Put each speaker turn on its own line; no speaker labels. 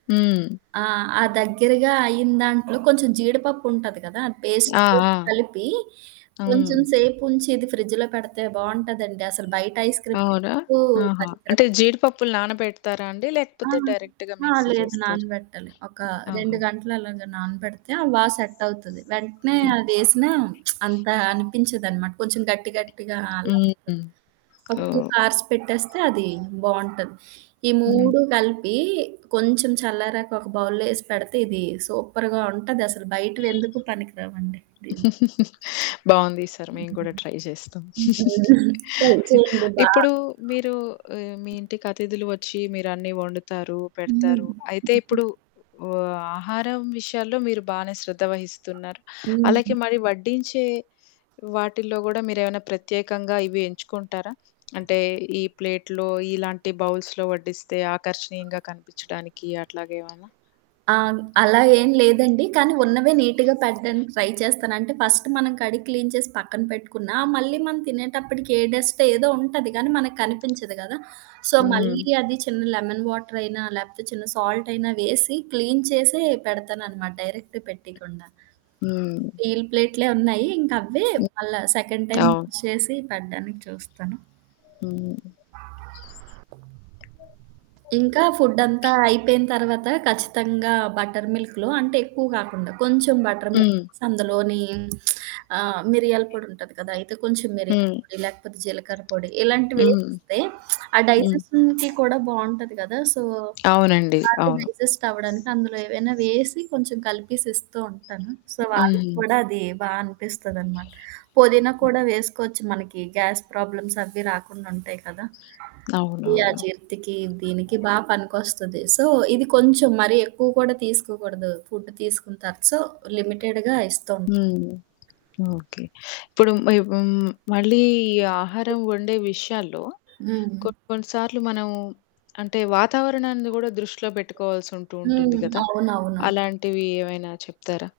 హ్మ్.
ఆ! ఆ దగ్గరగా అయిన దాంట్లో కొంచెం జీడిపప్పు ఉంటది గదా! అది పేస్ట్
ఆ!
చేసి
ఆ!
కలిపి కొంచెం
అవు
సేపుంచి ఇది ఫ్రిడ్జ్‌లో పెడితే బావుంటదండి. అసలు బయట ఐస్ క్రీమ్
అవునా?
ఎందుకూ
ఆహా!
పనికిరాదు.
అంటే, జీడిపప్పులు నానబెడతారా అండి?
ఆ!
లేకపోతే, డైరెక్ట్‌గా
ఆ
మిక్సీ
లేదు
చేస్తార?
నానబెట్టాలి. ఒక 2
ఆహా!
గంటలు అలాగా నానబెడితే ఆ బా సెట్ అవుతది. వెంటనే
హ్మ్.
అదేసినా అంత అనిపించదనమాట. కొంచెం గట్టి గట్టిగా అలా ఒస్తది.
హ్మ్.
ఒక 2
ఓహ్!
అవర్స్ పెట్టేస్తే అది బావుంటది. ఈ
హ్మ్.
3 కలిపి కొంచెం చల్లారాక ఒక బౌల్‌లో ఏసి పెడితే ఇది సూపర్‌గా ఉంటదసలు. బయట ఎందుకు పనికి రావండి దీనికి.
బావుంది. ఈ సారి మేము గూడా
హ్మ్.
ట్రై చేస్తాం.
హుహు. ట్రై చేయండి. బా
ఇప్పుడు మీరు హ్మ్. మీ ఇంటికి అతిథులు వచ్చి మీరన్నీ ఒండుతారు,
హ్మ్.
పెడతారు. అయితే. ఇప్పుడు ఓహ్! ఆహారం విషయాల్లో మీరు బానే శ్రద్ధ వహిస్తున్నారు. అలాగే
హ్మ్.
మరి వడ్డించే వాటిల్లో గూడా మీరేమన్నా ప్రత్యేకంగా ఇవి ఎంచుకుంటారా? అంటే, ఈ ప్లేట్‌లో ఇలాంటి బౌల్స్‌లో వడ్డిస్తే ఆకర్షణీయంగా కనిపిచ్చడానికి అట్లాగ ఏమైనా?
అవును. అలా ఏం లేదండి. కానీ, ఉన్నవే నీట్‌గా పెట్టడానికి ట్రై చేస్తాను. అంటే, ఫస్ట్ మనం కడిగి క్లీన్ చేసి పక్కన పెట్టుకున్నా మళ్ళీ మనం తినేటప్పటికి ఏ డస్ట్ ఏదో ఉంటది. కానీ, మనకు కనిపించదు కదా! సో,
హ్మ్.
మళ్ళీ అది చిన్న లెమన్ వాటర్ అయినా లేపోతే, చిన్న సాల్ట్ అయినా వేసి క్లీన్ చేసే పెడతాన్నమాట డైరెక్ట్ పెట్టయకుండా.
హ్మ్.
స్టీల్ ప్లేట్‌లే ఉన్నాయి. ఇంక అవ్వే
హ్మ్.
మళ్ళా సెకండ్ టైమ్
అవును.
యూజ్ చేసి పెడ్డానికి చూస్తాను.
హ్మ్.
ఇంకా ఫుడ్డంతా అయిపోయిన తర్వాత ఖచ్చితంగా బటర్ మిల్క్‌లో అంటే, ఎక్కువ కాకుండా కొంచెం బటర్
హ్మ్.
మిల్కేసి అందులోని ఆహ్, మిరియాల పొడి ఉంటది కదా! అయితే, కొంచెం మిరియాల
హ్మ్.
పొడి లేకపోతే, జీలకర్ర పొడి ఇలాంటివి
హ్మ్.
వేసిస్తే ఆ
హ్మ్.
డైజెషన్‌కి కూడా బావుంటది కదా! సో,
అవునండి.
బాగా
అవును.
డైజెస్ట్ అవ్వడానికి అందులో ఏవైనా వేసి కొంచెం కలిపేసి ఇస్తూ ఉంటాను. సో, వాళ్ళకి
హ్మ్.
కూడా అది బా అనిపిస్తదనమాట. పొదినాా కూడా వేసుకోవచ్చు మనకి గ్యాస్ ప్రాబ్లమ్స్ అవ్వి రాకుండుంటాయి కదా! ఈ
అవునవును.
అజీర్తికి దీనికి బా పనికొస్తది. సో, ఇది కొంచెం మరి ఎక్కువ కూడా తీసుకోకూడదు. ఫుడ్ తీసుకుంటారు. సో, లిమిటెడ్‌గా ఇస్తుంటా.
హ్మ్. ఓకే. ఇప్పుడు హ్మ్. మళ్ళీ ఈ ఆహారం వండే విషయాల్లో
హ్మ్.
కొన్ని కొన్ని సార్లు మనం అంటే, వాతావరణాన్ని గూడా దృష్టిలో పెట్టుకోవాల్సి ఉంటూ ఉంటుంది
హ్మ్.
గదా!
అవునవును.
అలాంటివి ఏమైనా చెప్తారా?